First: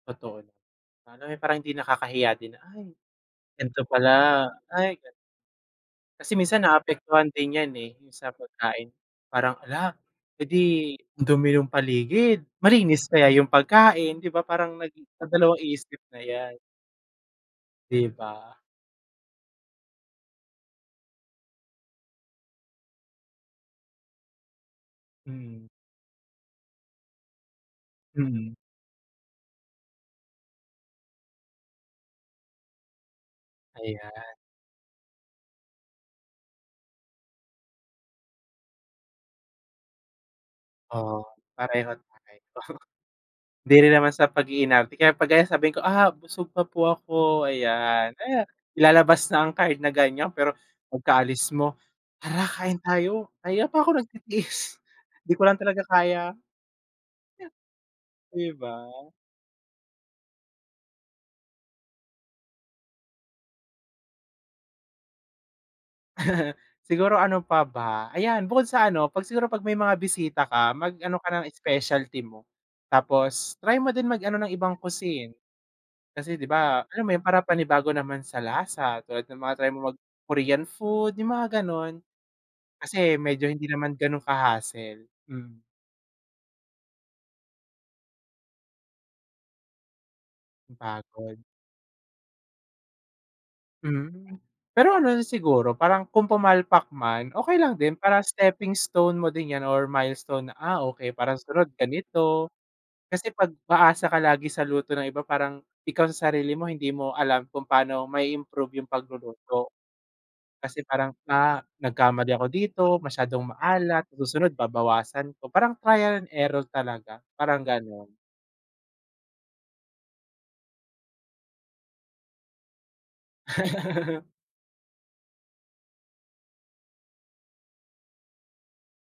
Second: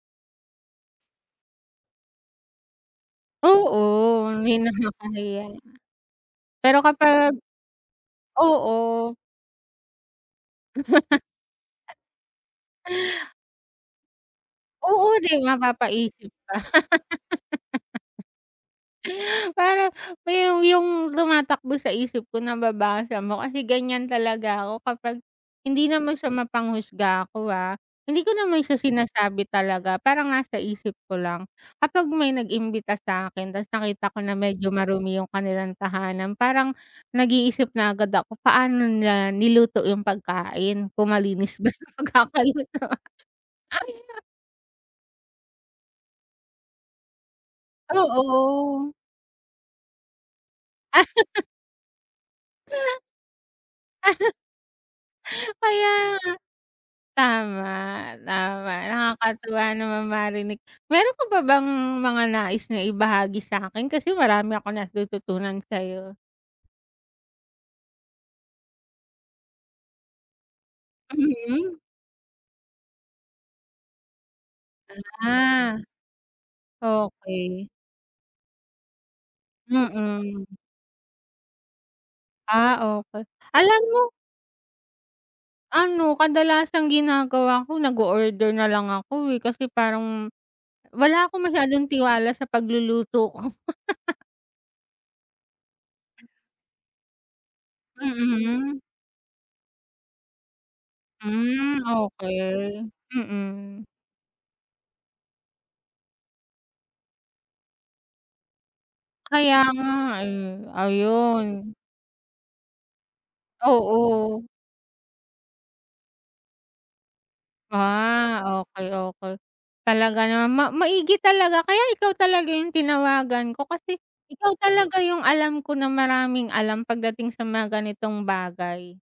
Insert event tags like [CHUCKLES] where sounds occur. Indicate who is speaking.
Speaker 1: Totoo. Ano, eh, parang hindi nakakahiya din na, "Ay, gan'to
Speaker 2: Oo,
Speaker 1: pala,
Speaker 2: may
Speaker 1: ay, gan"
Speaker 2: nakakahiya.
Speaker 1: Kasi minsan,
Speaker 2: Pero kapag
Speaker 1: naaapektuhan din yan, eh. Yung sa
Speaker 2: oo.
Speaker 1: pagkain parang, "Hala, eh di
Speaker 2: [LAUGHS]
Speaker 1: ang dumi ng paligid, malinis kaya yung pagkain? 'Di ba parang
Speaker 2: Oo, 'di ba
Speaker 1: nagdadalawang-isip,
Speaker 2: papaisip ka?
Speaker 1: ayan. 'Di ba?
Speaker 2: [LAUGHS] Parang yung yung tumatakbo sa isip ko, nababasa mo. Kasi ganyan talaga ako kapag
Speaker 1: Mm.
Speaker 2: hindi naman sa mapanghusga ako, ah. Hindi ko
Speaker 1: Mm.
Speaker 2: naman siya sinasabi talaga. Parang nasa isip ko lang. Kapag may nag-imbita sa'kin ta's nakita ko
Speaker 1: Ayan.
Speaker 2: na medyo marumi yung kanilang tahanan, parang nag-iisip na agad ako, paano nila niluto yung pagkain. Kung
Speaker 1: Oo,
Speaker 2: malinis ba yung
Speaker 1: pareho tayo.
Speaker 2: pagkakaluto?
Speaker 1: [CHUCKLES] 'Di rin naman
Speaker 2: [LAUGHS]
Speaker 1: sa pag-iinarte. Kaya 'pag ganyan sabihin ko, "Ah, busog pa po ako." Ayan. Ay,
Speaker 2: Oo.
Speaker 1: ilalabas na ang card na ganyan, pero
Speaker 2: [LAUGHS]
Speaker 1: pagkaalis mo, "Tara, kain tayo. Kanina pa ako nagtitiis, 'di ko
Speaker 2: [LAUGHS]
Speaker 1: lang talaga
Speaker 2: Kaya nga.
Speaker 1: kaya."
Speaker 2: Tama,
Speaker 1: 'Di
Speaker 2: tama.
Speaker 1: ba?
Speaker 2: Nakakatuwa namang marinig. Meron ka pa bang mga nais na ibahagi sa'kin? Kasi marami akong natututunan sa'yo.
Speaker 1: [LAUGHS] Siguro, ano pa ba? Ayan, bukod sa ano, 'pag siguro, 'pag may mga bisita ka, mag-ano ka ng
Speaker 2: Mm.
Speaker 1: specialty mo. Tapos try mo din mag ano ng ibang cuisine.
Speaker 2: Ah.
Speaker 1: Kasi 'di ba, alam mo yun, para
Speaker 2: Okey.
Speaker 1: panibago naman sa lasa tulad ng mga try mo
Speaker 2: Mm.
Speaker 1: mag-Korean food, yung mga gano'n.
Speaker 2: Ah,
Speaker 1: Kasi
Speaker 2: okey.
Speaker 1: medyo hindi
Speaker 2: Alam
Speaker 1: naman
Speaker 2: mo
Speaker 1: ganun ka-hassle. Mm.
Speaker 2: Ano, kadalasang ginagawa ko, nag-o-order nalang ako, eh. Kasi parang wala
Speaker 1: Napagod.
Speaker 2: akong masyadong tiwala sa pagluluto ko. [LAUGHS]
Speaker 1: Hmm. Pero ano rin siguro, parang kung pumpalpak man, okey lang din. Parang stepping
Speaker 2: Mm.
Speaker 1: stone mo din 'yan or milestone na, "Ah, okey. Para sa sunod,
Speaker 2: Mm,
Speaker 1: ganito."
Speaker 2: okey.
Speaker 1: Kasi 'pag
Speaker 2: Mm.
Speaker 1: aasa ka lagi sa luto ng iba parang ikaw sa sarili mo hindi mo alam kung pano mai-improve yung
Speaker 2: Kaya
Speaker 1: pagluluto.
Speaker 2: nga, eh.
Speaker 1: Kasi parang, "Ah,
Speaker 2: Ayun.
Speaker 1: nagkamali ako dito. Masyadong maalat. Sa
Speaker 2: Oo.
Speaker 1: susunod, babawasan ko." Parang trial and error talaga, parang ganun.
Speaker 2: Ah, okey, okey. Talaga naman. Ma maigi talaga. Kaya ikaw talaga yung tinawagan ko kasi
Speaker 1: [LAUGHS]
Speaker 2: ikaw talaga yung alam ko na maraming alam pagdating sa mga ganitong bagay.